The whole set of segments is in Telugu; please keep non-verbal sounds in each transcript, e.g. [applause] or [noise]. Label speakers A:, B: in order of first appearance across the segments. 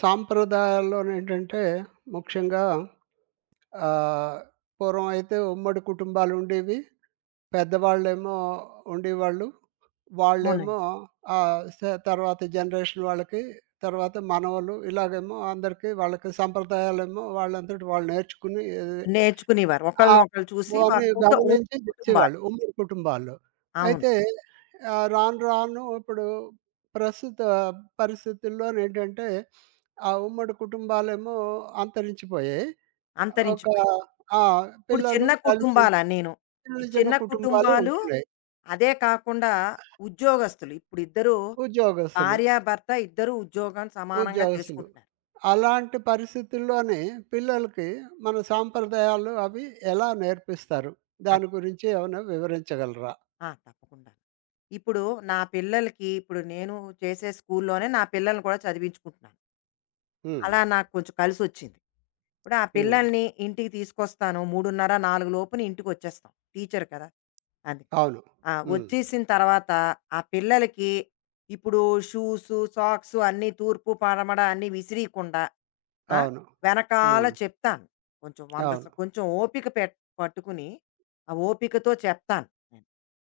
A: సాంప్రదాయాల్లోనేంటంటే ముఖ్యంగా ఆహ్, పూర్వం అయితే ఉమ్మడి కుటుంబాలుండేవి. పెద్దవాళ్ళేమో ఉండేవాళ్ళు. వాళ్ళేమో
B: అవునండి.
A: ఆహ్, స తర్వాత జనరేషన్ వాళ్ళకి, తర్వాత మనవలు ఇలాగేమో అందరికీ వాళ్ళకి సంప్రదాయాలేమో వాళ్ళంతట వాళ్ళు నేర్చుకుని
B: నేర్చుకునేవారు.
A: ఆ!
B: ఒకళ్ళనొకళ్ళు చూసి వ
A: అవన్నీ
B: కుట
A: గమనించి
B: ఉమ్మడి కుటుంబాలు.
A: చేసేవాళ్ళు ఉమ్మడి కుటుంబాల్లో.
B: అవును.
A: అయితే రాను రాను ఇప్పుడు ప్రస్తుత పరిస్థితుల్లోనేంటంటే, ఆ ఉమ్మడి కుటుంబాలేమో అంతరించిపోయాయి. ఒక
B: అంతరించిపోయాయి.
A: ఆ!
B: ఇప్పుడు
A: పిల్లలు
B: చిన్న
A: తల్లిదండ్రులు
B: కుటుంబాలన్నీను. ఈ
A: చిన్న చిన్న
B: చిన్న
A: కుటుంబాలే
B: కుటుంబాలు,
A: ఉంటున్నాయి.
B: అదే కాకుండా ఉద్యోగస్తులు. ఇప్పుడు ఇద్దరూ
A: ఉద్యోగస్తులు,
B: భార్యాభర్త ఇద్దరూ ఉద్యోగం సమానంగా
A: ఉద్యోగస్తులు.
B: చేసుకుంటున్నారు.
A: అలాంటి పరిస్థితుల్లోనే పిల్లలకి మన సాంప్రదాయాలు అవి ఎలా నేర్పిస్తారు?
B: అది.
A: దాని గురించి ఏమైనా వివరించగలరా?
B: ఆ! తప్పకుండా. ఇప్పుడు నా పిల్లలకి నేను చేసే స్కూల్లోనే నా పిల్లల్ని కూడా చదివించుకుంటున్నాను.
A: హ్మ్.
B: అలా నాకు కొంచెం కలిసొచ్చింది. ఇప్పుడు ఆ
A: హ్మ్.
B: పిల్లల్ని ఇంటికి తీసుకొస్తాను. 3:30, 4 లోపున ఇంటికొచ్చేస్తాం. టీచర్ కదా! అందుకని.
A: అవును.
B: ఆ!
A: హ్మ్.
B: వచ్చేసిన తర్వాత ఆ పిల్లలకి ఇప్పుడు షూసు, సాక్సు అన్నీ తూర్పు, పడమర అన్నీ విసిరీయకుండా ఆ!
A: అవును.
B: వెనకాల
A: హ్మ్.
B: చెప్తాను. కొంచెం 100
A: అవును.
B: కొంచెం ఓపిక పట్టుకుని, ఆ ఓపికతో చెప్తాను నేను.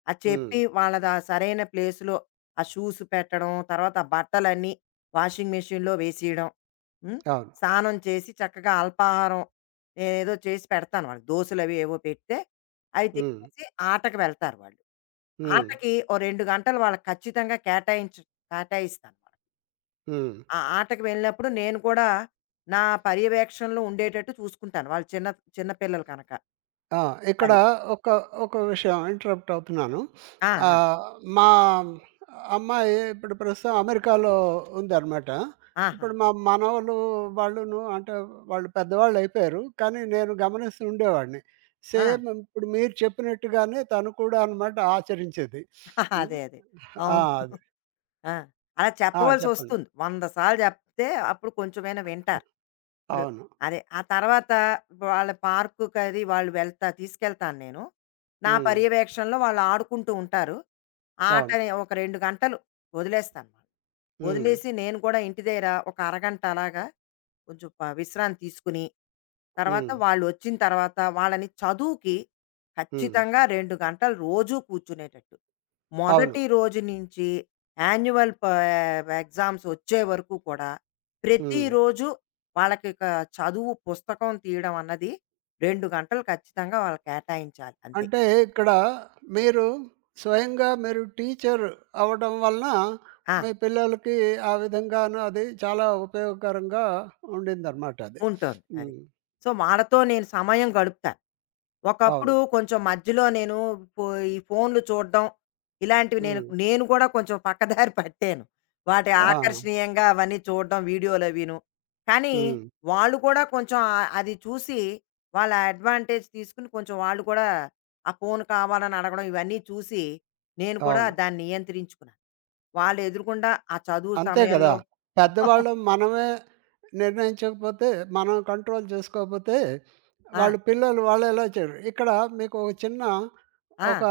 B: అది చెప్పి
A: హ్మ్.
B: వాళ్ళది ఆ సరైన ప్లేస్‌లో ఆ షూస్ పెట్టడం, తర్వాత ఆ బట్టలన్నీ వాషింగ్ మెషిన్‌లో వేసేయడం. హ్మ్.
A: అవును.
B: స్నానం చేసి చక్కగా అల్పాహారం నేనేదో చేసి పెడతాను వాళ్ళకి. దోసలవి ఏవో పెడితే, అవి
A: హ్మ్.
B: తినేసి ఆటకి వెళ్తారు వాళ్ళు.
A: హ్మ్.
B: ఆటకి ఓ 2 గంటలు వాళ్ళకి ఖచ్చితంగా కేటాయిస్తాను.
A: హ్మ్.
B: ఆ ఆటకి వెళ్ళినప్పుడు నేను కూడా నా పర్యవేక్షణలో ఉండేటట్టు చూసుకుంటాను. వాళ్ళు చిన్న చిన్న పిల్లలు కనక.
A: ఆ! ఇక్కడ
B: అది.
A: ఒక ఒక విషయం ఇంటరప్ట్ అవుతున్నాను.
B: ఆ! ఆ!
A: ఆహ్, మా అమ్మాయి ఇప్పుడు ప్రస్తుతం అమెరికాలో ఉందనమాట.
B: ఆహాహా!
A: ఇప్పుడు మా మనవలు వాళ్ళును అంటే వాళ్ళు పెద్దవాళ్ళు అయిపోయారు. కానీ నేను గమనిస్తూ ఉండేవాడిని.
B: ఆ!
A: సేమ్ ఇప్పుడు మీరు చెప్పినట్టుగానే తను కూడా అనమాట ఆచరించేది.
B: [laughs]
A: హ్మ్.
B: అదే. అదే.
A: ఆ!
B: అవును.
A: అది.
B: ఆ! అలా
A: ఆ! చెప్పండి.
B: చెప్పవలసొస్తుంది. 100 సార్లు చెప్తే అప్పుడు కొంచెమైనా వింటారు. ఇప్పుడు
A: అవును.
B: అదే. ఆ తర్వాత వాళ్ళ పార్కుకది వాళ్ళు వెళ్తా తీసుకెళ్తాను నేను. నా
A: హ్మ్.
B: పర్యవేక్షణలో వాళ్ళు ఆడుకుంటూ ఉంటారు. ఆ
A: అవును.
B: ఆటని ఒక 2 గంటలు వదిలేస్తాను.
A: హ్మ్.
B: వదిలేసి నేను కూడా ఇంటి దగ్గర ఒక అరగంట అలాగా కొంచెం విశ్రాంతి తీసుకుని, తర్వాత
A: హ్మ్.
B: వాళ్ళొచ్చిన తర్వాత వాళ్ళని చదువుకి
A: హ్మ్.
B: ఖచ్చితంగా 2 గంటలు రోజూ కూర్చునేటట్టు.
A: అవును.
B: మొదటి రోజు నుంచి యాన్యువల్ ఎగ్జామ్స్ వచ్చే వరకు కూడా
A: హ్మ్.
B: ప్రతిరోజు వాళ్ళకి చదువు పుస్తకం తీయడం అన్నది 2 గంటలు ఖచ్చితంగా వాళ్ళకి కేటాయించాలి అంతే.
A: అంటే ఇక్కడ మీరు స్వయంగా టీచర్ అవ్వడం వలన
B: ఆ!
A: మీ పిల్లలకి ఆ విధంగాను అది చాలా ఉపయోగకరంగా ఉండిందనమాట అది.
B: ఉంటోంది అది.
A: హ్మ్.
B: సో, వాళ్ళతో నేను సమయం గడుపుతాను. ఒకప్పుడు
A: అవును.
B: కొంచెం మధ్యలో నేను ఫో ఈ ఫోన్లు చూడడం, ఇలాంటివి నేను
A: హ్మ్.
B: నేను కూడా కొంచెం పక్కదారి పట్టాను. వాటి
A: ఆ!
B: ఆకర్షణీయంగా అవన్నీ చూడడం వీడియోలవీను. కానీ,
A: హ్మ్.
B: వాళ్ళు కూడా కొంచెం అది చూసి వాళ్ళ అడ్వాంటేజ్ తీసుకొని కొంచెం వాళ్ళు కూడా ఆ ఫోన్ కావాలని అడగడం ఇవన్నీ చూసి, నేను కూడా
A: అవును.
B: దాన్ని నియంత్రించుకున్నాను. వాళ్ళు ఎదురుగుండా ఆ చదువు
A: అంతే కదా!
B: సమయంలో [laughs]
A: పెద్దవాళ్ళు మనమే నిర్ణయించకపోతే, మనం కంట్రోల్ చేసుకోకపోతే,
B: ఆ!
A: వాళ్ళు పిల్లలు వాళ్ళే ఎలా చేయరు. ఇక్కడ మీకు ఒక చిన్న
B: ఆ!
A: ఒక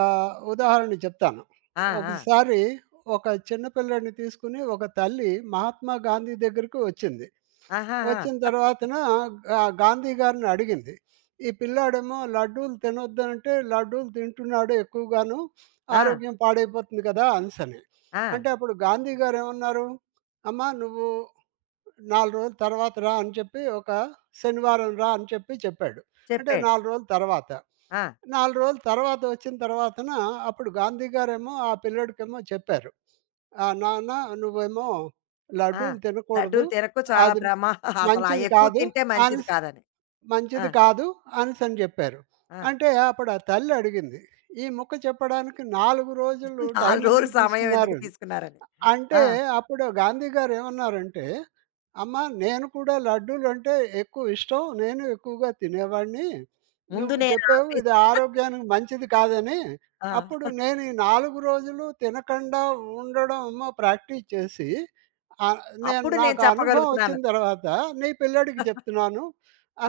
A: ఉదాహరణ చెప్తాను.
B: ఆ! ఆ! ఆ
A: ఒకసారి ఒక చిన్న పిల్లాడిని తీసుకొని ఒక తల్లి మహాత్మా గాంధీ దగ్గరికి వచ్చింది.
B: ఆహాహా!
A: వచ్చిన తర్వాతన గాంధీ గారిని అడిగింది. "ఈ పిల్లాడేమో లడ్డూలు తినొద్దంటే లడ్డూలు తింటున్నాడు ఎక్కువగాను.
B: ఆ!
A: ఆరోగ్యం పాడైపోతుంది కదా!" అనేసని.
B: ఆ!
A: అంటే అప్పుడు గాంధీ గారేమన్నారు, "అమ్మా! నువ్వు 4 రోజుల తర్వాత రా" అని చెప్పి ఒక శనివారం రా అని చెప్పాడు. అంటే
B: చెప్పాడు.
A: 4 రోజుల తర్వాత.
B: ఆ!
A: 4 రోజుల తర్వాత వచ్చిన తర్వాతన అప్పుడు గాంధీ గారేమో ఆ పిల్లోడికేమో చెప్పారు. "నాన్న నువ్వేమో
B: ఆ!
A: లడ్డూలు తినకూడదు.
B: లడ్డూలు తినకు చాలా
A: అది
B: [laughs] అసలు ఆ
A: మంచిది
B: ఎక్కువ
A: కాదు"
B: తింటే మంచిది
A: అనేసి
B: కాదని. ఆ!
A: మంచిది కాదు అనేసని జెప్పారు.
B: ఆ!
A: అంటే అప్పుడు ఆ తల్లి అడిగింది. ఈ ముక్క చెప్పడానికి 4 రోజులు టైం
B: 4 రోజులు
A: ఎందుకు
B: సమయం ఎందుకు
A: తీసుకున్నారని.
B: తీసుకున్నారని.
A: అంటే
B: ఆ!
A: అప్పుడు గాంధీ గారు ఏమన్నారంటే, "అమ్మా! నేను కూడా లడ్డూలంటే ఎక్కువ ఇష్టం. నేను ఎక్కువగా తినేవాడిని.
B: ముందు
A: నువ్వు
B: నేను
A: చెప్పావు ఇది
B: ఆపేసా.
A: ఆరోగ్యానికి మంచిది కాదని. అప్పుడు
B: ఆ!
A: నేను ఈ 4 రోజులు తినకుండా ఉండడం ఏమో ప్రాక్టీస్ చేసి నేను
B: అప్పుడు నేను
A: నాకు అనుభవం వచ్చిన
B: చెప్పగలుగుతున్నాను.
A: తర్వాత నీ పిల్లాడికి చెప్తున్నాను"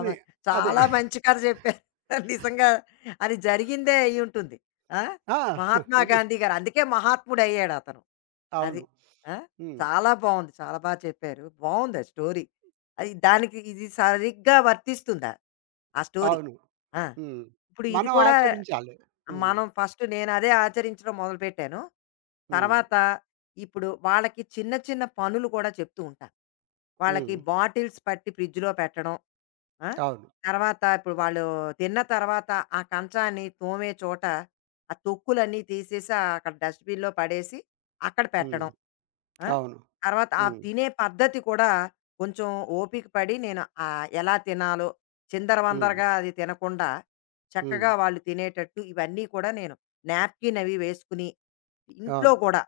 B: అవ
A: అదే.
B: చాలా మంచి కథ చెప్పారు. [laughs] నిజంగా అది జరిగిందే అయ్యుంటుంది. ఆ!
A: ఆ!
B: మహాత్మా
A: రి
B: గాంధీ గారు. అందుకే మహాత్ముడయ్యాడతను. అది.
A: అవును.
B: ఆ!
A: హ్మ్.
B: చాలా బావుంది. చాలా చెప్పారు. బావుంది ఆ స్టోరీ. అది దానికి ఇది సరిగ్గా వర్తిస్తుందా? ఆ స్టోరీ.
A: అవును.
B: ఆ!
A: హ్మ్.
B: ఇప్పుడు ఇది
A: మనం
B: కూడా
A: ఆచరించాలి. హ్మ్.
B: మనం ఫస్ట్ నేనదే ఆచరించడం మొదలుపెట్టాను.
A: హ్మ్.
B: తర్వాత ఇప్పుడు వాళ్ళకి చిన్న చిన్న పనులు కూడా చెప్తూ ఉంటాను. వాళ్ళకి
A: హ్మ్.
B: బాటిల్స్ పట్టి ఫ్రిడ్జ్‌లో పెట్టడం. ఆ!
A: అవును.
B: తర్వాత ఇప్పుడు వాళ్ళు తిన్న తర్వాత ఆ కంచాన్ని తోమే చోట ఆ తొక్కులన్నీ తీసేసి ఆ అక్కడ డస్ట్‌బిన్‌లో పడేసి అక్కడ
A: హ్మ్.
B: పెట్టడం. ఆ!
A: అవును.
B: తర్వాత ఆ
A: హ్మ్.
B: తినే పద్ధతి కూడా కొంచెం ఓపిక పడి నేను ఎలా తినాలో
A: హ్మ్.
B: చిందరవందరగా అది తినకుండా
A: హ్మ్.
B: చక్కగా వాళ్ళు తినేటట్టు ఇవన్నీ కూడా నేను నాప్కిన్ అవి వేసుకుని ఇంట్లో
A: అవును.
B: కూడా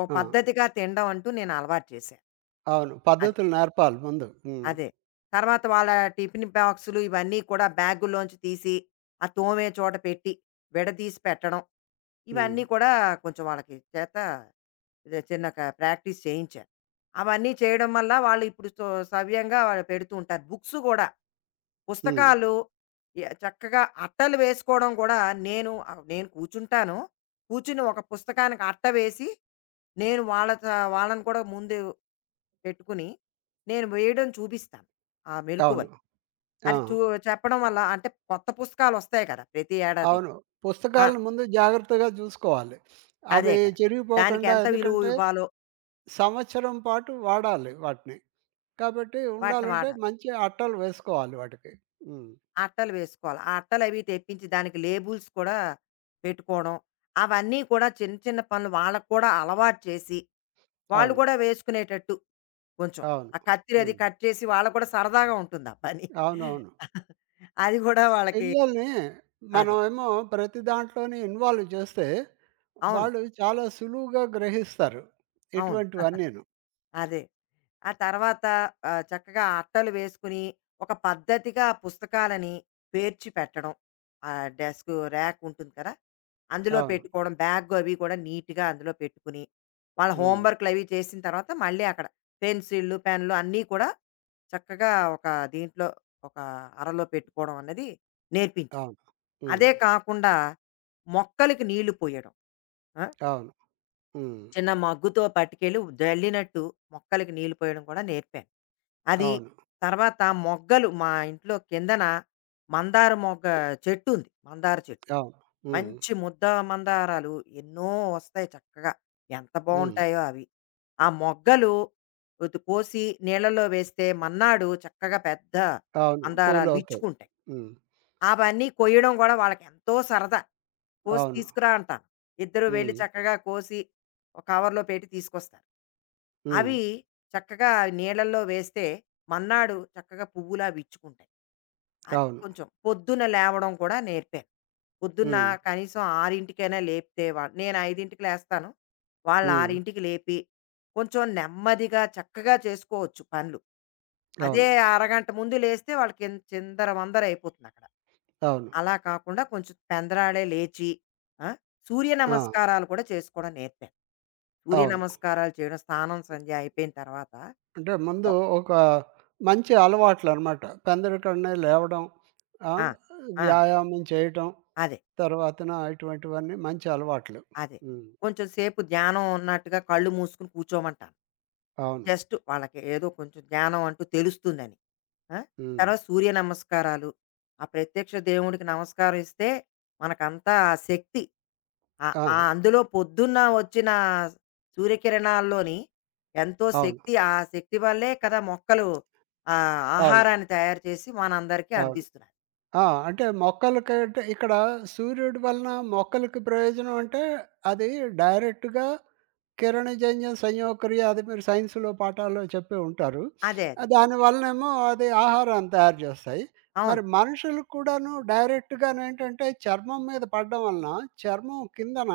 B: ఒక
A: ఆ!
B: పద్ధతిగా తినడం అంటూ నేను అలవాటు చేశాను.
A: అవును.
B: అది.
A: పద్ధతులు నేర్పాలి ముందు. హ్మ్.
B: అదే. తర్వాత వాళ్ళ టిఫిన్ బాక్సులు ఇవన్నీ కూడా బ్యాగుల్లోంచి తీసి ఆ తోమే చోట పెట్టి విడదీసి పెట్టడం.
A: హ్మ్.
B: ఇవన్నీ కూడా కొంచెం వాళ్ళకి చేత ఇది చిన్న ప్రాక్టీస్ చేయించాను అవన్నీ చేయడం వల్ల వాళ్ళు ఇప్పుడు సవ్యంగా వాళ్ళు పెడుతూ ఉంటారు బుక్స్ కూడా
A: హ్మ్.
B: పుస్తకాలు చక్కగా అట్టలు వేసుకోవడం కూడా నేను నేను కూర్చుంటాను కూర్చుని ఒక పుస్తకానికి అట్ట వేసి నేను వాళ్ళ వాళ్ళని కూడా ముందు పెట్టుకుని నేను వేయడం చూపిస్తాను ఆ
A: అవును.
B: మెలకువలు
A: ఆ!
B: అది చూ చెప్పడం వల్ల అంటే కొత్త పుస్తకాలు వస్తాయి కదా ప్రతి ఏడాది
A: అవును.
B: ఆ,
A: పుస్తకాలను ముందు జాగ్రత్తగా జూసుకోవాలి.
B: అదే
A: అవి
B: కదా దానికి
A: చిరిగిపోకుండా
B: ఎంత విలువ
A: ఎందుకంటే
B: ఇవ్వాలో
A: సంవత్సరం పాటు వాడాలి వాటిని. కాబట్టి
B: వాటిని
A: ఉండాలంటే
B: వాడాలి.
A: మంచి అట్టలు వేసుకోవాలి వాటికి. హ్మ్.
B: ఆ అట్టలు వేసుకోవాలి. ఆ అట్టలవి తెప్పించి దానికి లేబుల్స్ కూడా పెట్టుకోవడం. అవన్నీ కూడా చిన్న చిన్న పనులు వాళ్ళకి కూడా అలవాటు చేసి, వాళ్ళు
A: అవును.
B: కూడా వేసుకునేటట్టు కొంచెం.
A: అవును.
B: ఆ కత్తిరి అది
A: హ్మ్.
B: కట్ చేసి వాళ్ళకి కూడా సరదాగా ఉంటుంది ఆ పని.
A: అవునవును.
B: అది కూడా వాళ్ళకి
A: పిల్లల్ని
B: అదే.
A: మనమేమో ప్రతి దాంట్లోని ఇన్వాల్వ్ చేస్తే
B: అవును.
A: వాళ్ళు చాలా సులువుగా గ్రహిస్తారు.
B: అవును.
A: ఇటువంటివన్నీను.
B: అదే. ఆ తర్వాత చక్కగా అట్టలు వేసుకుని, ఒక పద్ధతిగా ఆ పుస్తకాలని పేర్చి పెట్టడం. డెస్క్ ర్యాక్ ఉంటుంది కదా! అందులో
A: అవును.
B: పెట్టుకోవడం. బ్యాగ్ అవి కూడా నీట్‌గా అందులో పెట్టుకుని, వాళ్ళ హోమ్
A: హ్మ్.
B: వర్క్‌లు అవి చేసిన తర్వాత మళ్ళీ అక్కడ పెన్సిళ్ళు, పెన్‌లు అన్నీ కూడా చక్కగా ఒక దీంట్లో ఒక అరలో పెట్టుకోవడం అన్నది నేర్పించారు.
A: అవును. హ్మ్.
B: అదే కాకుండా మొక్కలకి నీళ్లు పోయడం. ఆ!
A: అవును. హ్మ్.
B: చిన్న మగ్గుతో పట్టుకెళ్ళి జల్లినట్టు మొక్కలకి నీళ్ళు పోయడం కూడా నేర్పాను. అది
A: అవును.
B: తర్వాత మొగ్గలు మా ఇంట్లో కిందన మందార మొగ్గ చెట్టు ఉంది. మందార చెట్టు.
A: అవును. హ్మ్.
B: మంచి ముద్ద మందారాలు ఎన్నో వస్తాయి చక్కగా. ఎంత
A: హ్మ్.
B: బావుంటాయో అవి. ఆ మొగ్గలు కోసి నీళ్ళలో వేస్తే మన్నాడు చక్కగా పెద్ద
A: అవును.
B: మందారాలు
A: పూలవుతాయి.
B: విచ్చుకుంటాయి.
A: హ్మ్.
B: అవన్నీ కొయ్యడం గూడా వాళ్ళకెంతో సరదా. కోసి
A: అవును.
B: తీసుకురా అంటాను. ఇద్దరు వెళ్లి
A: హ్మ్.
B: చక్కగా కోసి ఒక కవర్‌లో పెట్టి తీసుకొస్తారు.
A: హ్మ్.
B: అవి చక్కగా నీళ్ళల్లో వేస్తే మన్నాడు చక్కగా పువ్వులా విచ్చుకుంటాయి. అది
A: అవును.
B: కొంచెం పొద్దున లేవడం కూడా నేర్పాను. పొద్దున్న
A: హ్మ్.
B: కనీసం 6:00కైనా లేపితే నేను 5:00కి లేస్తాను. వాళ్ళు
A: హ్మ్.
B: 6:00కి లేపి కొంచెం నెమ్మదిగా చక్కగా చేసుకోవచ్చు పనులు. అదే
A: అవును.
B: అరగంట ముందు లేస్తే వాళ్ళకి చిందరవందర అయిపోతుందక్కడ.
A: అవును.
B: అలా కాకుండా కొంచెం పెందరాడే లేచి ఆ, సూర్య
A: ఆ!
B: నమస్కారాలు కూడా చేసుకోవడం నేర్పాను సూర్య
A: అవును.
B: నమస్కారాలు చేయడం స్నానం సంధ్య అయిపోయిన తర్వాత
A: అంటే ముందు
B: ఓ-
A: ఒక మంచి అలవాట్లనమాట. పెందరికనే లేవడం, ఆ!
B: ఆ, ఆ,
A: వ్యాయామం చేయటం,
B: అదే
A: తర్వాతన ఇటువంటివన్నీ మంచి అలవాట్లు.
B: అదే
A: హ్మ్.
B: కొంచెం సేపు ధ్యానం ఉన్నట్టుగా కళ్ళు మూసుకుని కూర్చోమంటాను
A: అవును.
B: జస్ట్ వాళ్ళకి ఏదో కొంచెం ధ్యానం అంటూ తెలుస్తుందని ఆ?
A: హ్మ్.
B: తర్వాత సూర్య నమస్కారాలు ఆ ప్రత్యక్ష దేవుడికి నమస్కారం ఇస్తే మనకంతా ఆ శక్తి ఆ!
A: ఆ!
B: ఆ అందులో పొద్దున్న వచ్చిన సూర్యకిరణాల్లోని ఎంతో
A: అవును.
B: శక్తి, ఆ శక్తి వల్లే కదా మొక్కలు
A: అవును.
B: ఆహారాన్ని తయారు చేసి మనందరికీ
A: అవును.
B: అందిస్తున్నాయి.
A: ఆ! అంటే మొక్కలకంటే ఇక్కడ సూర్యుడి వలన మొక్కలకి ప్రయోజనం అంటే, అది డైరెక్ట్‌గా కిరణజన్య సంయోగక్రియ అది మీరు సైన్స్‌లో పాఠాల్లో చెప్పే ఉంటారు.
B: అదే. అదే.
A: దానివలనేమో అది ఆహారాన్ని తయారు చేస్తాయి.
B: అవును.
A: మరి మనుషులకు కూడాను డైరెక్ట్‌గానేంటంటే చర్మం మీద పడడం వలన చర్మం కిందన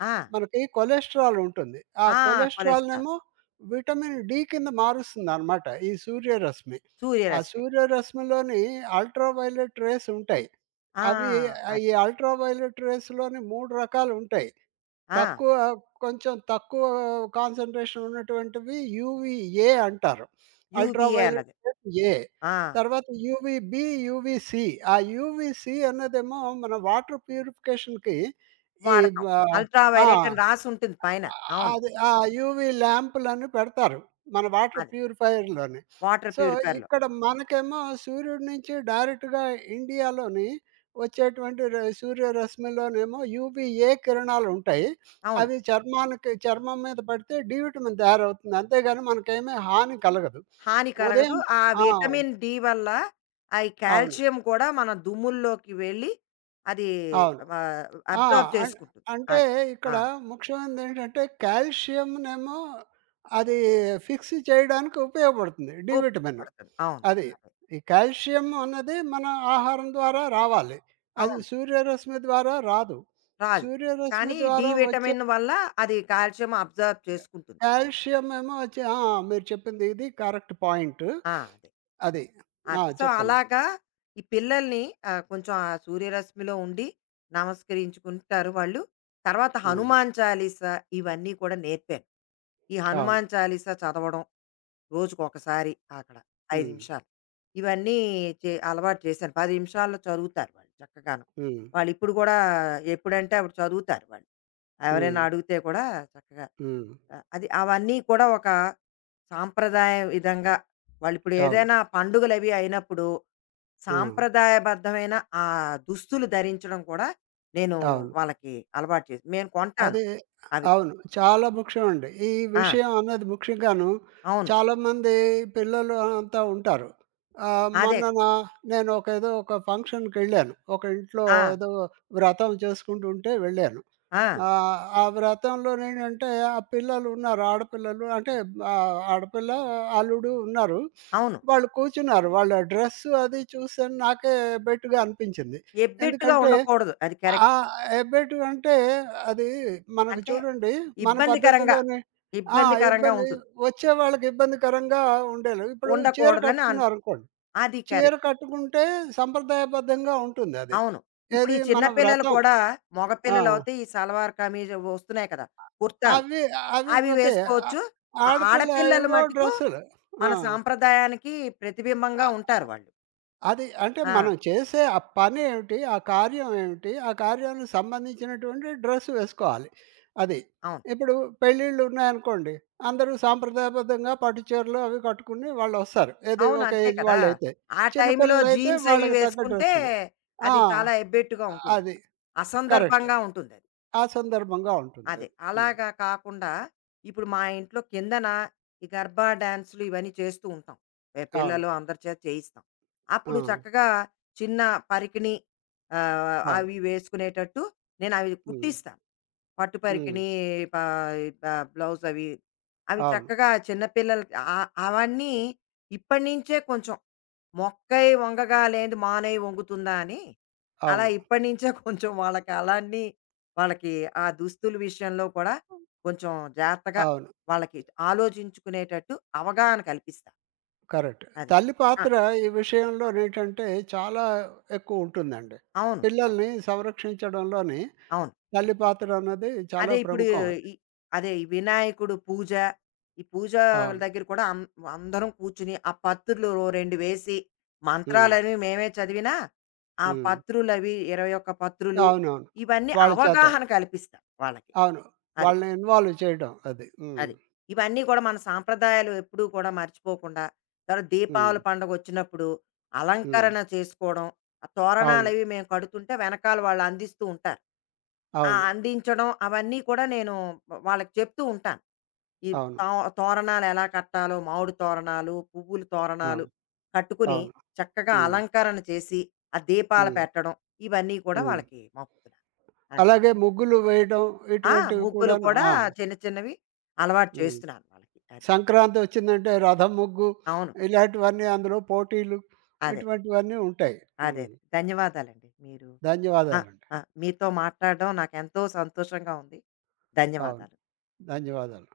B: ఆ!
A: మనకి కొలెస్ట్రాల్ ఉంటుంది. ఆ
B: ఆ! కొలెస్ట్రాల్,
A: కొలెస్ట్రాల్‌నేమో విటమిన్ డి కింద మారుస్తుందనమాట ఈ సూర్యరశ్మి. ఆ
B: సూర్యరశ్మి.
A: సూర్యరశ్మిలోని అల్ట్రావైలెట్ రేస్ ఉంటాయి.
B: ఆ!
A: అవి
B: అది.
A: ఈ అల్ట్రావైలెట్ రేస్‌లోని 3 రకాలుంటాయి.
B: ఆ!
A: తక్కువ కొంచెం తక్కువ కాన్సంట్రేషన్ ఉన్నటువంటివి యూవీఏ అంటారు. అల్ట్రా
B: యూబీఏ
A: వయొలెట్
B: అన్నది.
A: Rays A.
B: ఆ!
A: తర్వాత యూవీబీ, యూవీసీ. ఆ యూవీసీ అన్నదేమో మన వాటర్ ప్యూరిఫికేషన్‌కి ఈ బ
B: వాడతాం. అల్ట్రా
A: ఆ!
B: వయలెట్ అని రాసుంటుంది పైన.
A: ఆ!
B: అవును.
A: అది ఆ యూవీ ల్యాంపులని పెడతారు. మన వాటర్
B: అది.
A: ప్యూరిఫైయర్‌లోని.
B: వాటర్
A: సో,
B: ప్యూరిఫైయర్‌లో.
A: ఇక్కడ మనకేమో సూర్యుడి నుంచి డైరెక్ట్‌గా ఇండియాలోని వచ్చేటువంటి సూర్యరశ్మిలోనేమో యూవీఏ కిరణాలుంటాయి.
B: అవును.
A: అవి చర్మం మీద పడితే డి విటమిన్ తయారవుతుంది. అంతేగాని మనకేమీ హాని కలగదు.
B: హాని కలగదు.
A: ఉదయం
B: ఆ
A: ఆ!
B: విటమిన్ డి వల్ల ఆ ఈ
A: అవును.
B: కాల్షియం కూడా మన దుమ్ముల్లోకి వెళ్ళి అది
A: అవును.
B: ఆహ్,
A: ఆ!
B: అబ్జార్బ్
A: అన్
B: చేసుకుంటుంది.
A: అంటే
B: అది. ఆ!
A: ఇక్కడ ముఖ్యమైనదేంటంటే కాల్షియంనేమో అది ఫిక్స్ చేయడానికి ఉపయోగపడుతుంది. D vitamin.
B: ఉపయోగపడుతుంది. అవును.
A: అది.
B: అదే.
A: ఈ కాల్షియం అన్నది మన ఆహారం ద్వారా రావాలి. అది
B: అవును.
A: సూర్యరశ్మి ద్వారా రాదు.
B: రాదు.
A: సూర్యరశ్మి
B: కానీ డి
A: ద్వారా వచ్చే
B: విటమిన్ వల్ల అది కాల్షియం అబ్జార్బ్ చేసుకుంటుంది.
A: కాల్షియం ఏమో వచ్చి ఆ! మీరు చెప్పింది ఇది కరెక్ట్ పాయింట్.
B: ఆ! అదే.
A: అది. ఆ!
B: అది. సో,
A: చెప్పండి.
B: అలాగా ఈ పిల్లల్ని కొంచెం ఆ సూర్యరశ్మిలో ఉండి నమస్కరించుకుంటారు వాళ్ళు. తర్వాత
A: హ్మ్.
B: హనుమాన్ చాలీస ఇవన్నీ కూడా నేర్పాను. ఈ
A: అవును.
B: హనుమాన్ చాలీస చదవడం రోజుకొకసారి అక్కడ 5
A: హ్మ్.
B: నిమిషాలు. ఇవన్నీ అలవాటు చేశాను. 10 నిమిషాల్లో చదువుతారు వాళ్ళు చక్కగాను.
A: హ్మ్.
B: వాళ్ళిప్పుడు గూడా ఎప్పుడంటే అప్పుడు చదువుతారు వాళ్ళు.
A: హ్మ్.
B: ఎవరైనా అడిగితే కూడా చక్కగా
A: హ్మ్.
B: అది అవన్నీ కూడా ఒక సాంప్రదాయ విధంగా వాళ్ళిప్పుడు
A: అవును.
B: ఏదైనా పండుగలవి అయినప్పుడు
A: ఆ!
B: సాంప్రదాయబద్ధమైన ఆ దుస్తులు ధరించడం కూడా నేను
A: అవును.
B: వాళ్ళకి అలవాటు చేసి నేను కొంటాను
A: అదే.
B: అవి.
A: అవును. చాలా ముఖ్యమండి. ఈ
B: ఆ!
A: విషయం అన్నది ముఖ్యంగాను
B: అవును.
A: చాలామంది పిల్లలు అంతా ఉంటారు.
B: అదే.
A: మొన్న
B: కదా.
A: నేను ఒక ఏదో ఒక ఫంక్షన్‌కెళ్ళాను. ఒక ఇంట్లో
B: ఆ!
A: ఏదో వ్రతం చేసుకుంటుంటే వెళ్ళాను.
B: ఆ!
A: ఆ వ్రతంలోనేంటంటే ఆ పిల్లలు ఉన్నారు. ఆడపిల్లలు అంటే ఆడపిల్ల, అల్లుడు ఉన్నారు.
B: అవును.
A: వాళ్ళు కూర్చున్నారు. వాళ్ళ డ్రెస్సు అది చూసాను నాకే బెట్టుగా అనిపించింది.
B: ఎబ్బెట్టుగా
A: ఎందుకంటే
B: ఉండకూడదు. అది
A: ఆ!
B: కరెక్ట్.
A: ఎబ్బెటివి అంటే అది మనకు
B: అంటే
A: చూడండి మన
B: ఇబ్బందికరంగా,
A: పద్ధతిలోనే ఆ!
B: ఇబ్బందికరంగా
A: ఇబ్బంది
B: ఉంటుంది.
A: వచ్చే వాళ్ళకి ఇబ్బందికరంగా ఉండేలాగా. ఇప్పుడు చీర
B: ఉండకూడదని అను
A: కట్టుకున్నారనుకోండి.
B: అది
A: చీర
B: కరెక్ట్.
A: కట్టుకుంటే సంప్రదాయబద్ధంగా ఉంటుందది.
B: అవును. ఇప్పుడు
A: ఏది
B: ఈ చిన్న
A: మన
B: పిల్లలు
A: వ్రతం.
B: కూడా మగ
A: ఆ!
B: పిల్లలవుతే ఈ సల్వార్ కమీజ్ వస్తున్నాయి కదా! కుర్తాలు.
A: అవి అవి
B: అవి
A: ఓకే. ఆహ్,
B: వేసుకోవచ్చు. ఆ
A: ఆడపిల్ల
B: ఆడపిల్లలు
A: ఏవో
B: మటుకు
A: డ్రెస్సులు. ఆ!
B: మన సాంప్రదాయానికి ప్రతిబింబంగా
A: అ
B: ఉంటారు వాళ్ళు.
A: అది అంటే
B: ఆ!
A: మనం చేసే ఆ పని ఏమిటి? ఆ కార్యం ఏమిటి? ఆ కార్యానికి సంబంధించినటువంటి డ్రెస్ వేసుకోవాలి. అది.
B: అవును.
A: ఇప్పుడు పెళ్ళిళ్ళు ఉన్నాయనుకోండి. అందరూ సాంప్రదాయబద్ధంగా పట్టు చీరలు అవి కట్టుకుని వాళ్ళొస్తారు. ఏది
B: అవును.
A: ఒక
B: అంతే
A: ఏజ్
B: కదా!
A: వాళ్ళైతే.
B: ఆ
A: చిన్న
B: టైంలో
A: పిల్లలైతే
B: జీన్స్ అవి
A: వాళ్ళకి తగ్గ
B: వేసుకుంటే
A: డ్రెస్సులు. ఆ!
B: అది చాలా ఎబ్బెట్టుగా
A: అది.
B: ఉంటుందక్కడ.
A: కరెక్ట్.
B: అసందర్భంగా ఉంటుందది.
A: ఆ సందర్భంగా ఉంటుంది
B: అదే.
A: అది. హ్మ్.
B: అలాగా కాకుండా ఇప్పుడు మా ఇంట్లో కిందన ఈ గర్బా డాన్సులు ఇవన్నీ చేస్తూ ఉంటాం. ఎ
A: అవును.
B: పిల్లలు అందరి చేత చేయిస్తాం.
A: ఆ!
B: అప్పుడు చక్కగా చిన్న పరికిణి
A: అవును.
B: అవి వేసుకునేటట్టు నేనవి
A: హ్మ్.
B: కుట్టిస్తాను. పట్టు
A: హ్మ్.
B: పరికిణి ప ప బ్లౌజ్ అవి. అవి
A: అవును.
B: చక్కగా చిన్న పిల్లలకి అవన్నీ ఇప్పటి నుంచే కొంచెం మొక్కై వంగగా లేనిది మానై వంగుతుందా అని
A: అవును.
B: అలా
A: అవును.
B: ఇప్పటి నుంచే [laughs] కొంచెం వాళ్ళకి అలాన్ని వాళ్ళకి ఆ దుస్తుల విషయంలో కూడా కొంచెం జాగ్రత్తగా
A: అవును.
B: వాళ్ళకి ఆలోచించుకునేటట్టు అవగాహన కల్పిస్తా.
A: కరెక్ట్.
B: అది.
A: తల్లి
B: ఆ!
A: పాత్ర ఈ విషయంలోనేంటంటే చాలా ఎక్కువుంటుందండి.
B: అవును. అదే.
A: పిల్లల్ని సంరక్షించడంలోని
B: అవును.
A: తల్లి పాత్ర అన్నది చాలా
B: అదే ఇప్పుడు
A: ప్రముఖం అది.
B: ఈ అదే ఈ వినాయకుడు పూజ, ఈ పూజ
A: అవును.
B: దగ్గర కూడా అందరం కూర్చుని, ఆ పత్రులు ఓ 2 వేసి,
A: హ్మ్.
B: మంత్రాలవి మేమే చదివినా, ఆ
A: హ్మ్.
B: పత్రులవి 21 పత్రులు,
A: అవునవును.
B: ఇవన్నీ
A: వాళ్ళ చేత.
B: అవగాహన కల్పిస్తాం వాళ్ళకి.
A: అవును.
B: అది.
A: వాళ్ళని ఇన్వాల్వ్ చేయడం అది. హ్మ్.
B: అది. ఇవన్నీ కూడా మన సాంప్రదాయాలు ఎప్పుడూ కూడా మర్చిపోకుండా, తర్వాత
A: హ్మ్.
B: దీపావళి పండగొచ్చినప్పుడు
A: హ్మ్.
B: అలంకరణ చేసుకోవడం, ఆ
A: అవును.
B: తోరణాలవి మేము కడుతుంటే వెనకాల వాళ్ళు అందిస్తూ ఉంటారు. ఆ
A: అవును.
B: అందించడం అవన్నీ కూడా నేను వాళ్ళకి చెప్తూ ఉంటాను. ఈ
A: అవును.
B: తో తోరణాలెలా కట్టాలో, మామిడి తోరణాలు, పువ్వుల తోరణాలు
A: అవును.
B: కట్టుకుని
A: అవును.
B: చక్కగా
A: హ్మ్.
B: అలంకరణ చేసి, ఆ దీపాలు
A: హ్మ్.
B: పెట్టడం ఇవన్నీ కూడా
A: హ్మ్.
B: వాళ్ళకి మొక్కుతున్నాను. అది.
A: అలాగే ముగ్గులు వేయడం
B: ఆ!
A: ఇటువంటివి
B: ముగ్గులు
A: కూడాను.
B: కూడా
A: ఆ!
B: చిన్న చిన్నవి అలవాటు
A: హ్మ్.
B: చేస్తున్నాను వాళ్ళకి. అది.
A: సంక్రాంతి వచ్చిందంటే రథం ముగ్గు
B: అవును.
A: ఇలాంటివన్నీ అందులో పోటీలు
B: అదే. అదే.
A: ఇటువంటివన్నీ ఉంటాయి.
B: అదే.
A: హ్మ్.
B: ధన్యవాదాలండి. మీరు ఆ!
A: ధన్యవాదాలండి.
B: ఆ! మీతో మాట్లాడడం నాకెంతో సంతోషంగా ఉంది.
A: అవును.
B: ధన్యవాదాలు.
A: ధన్యవాదాలు.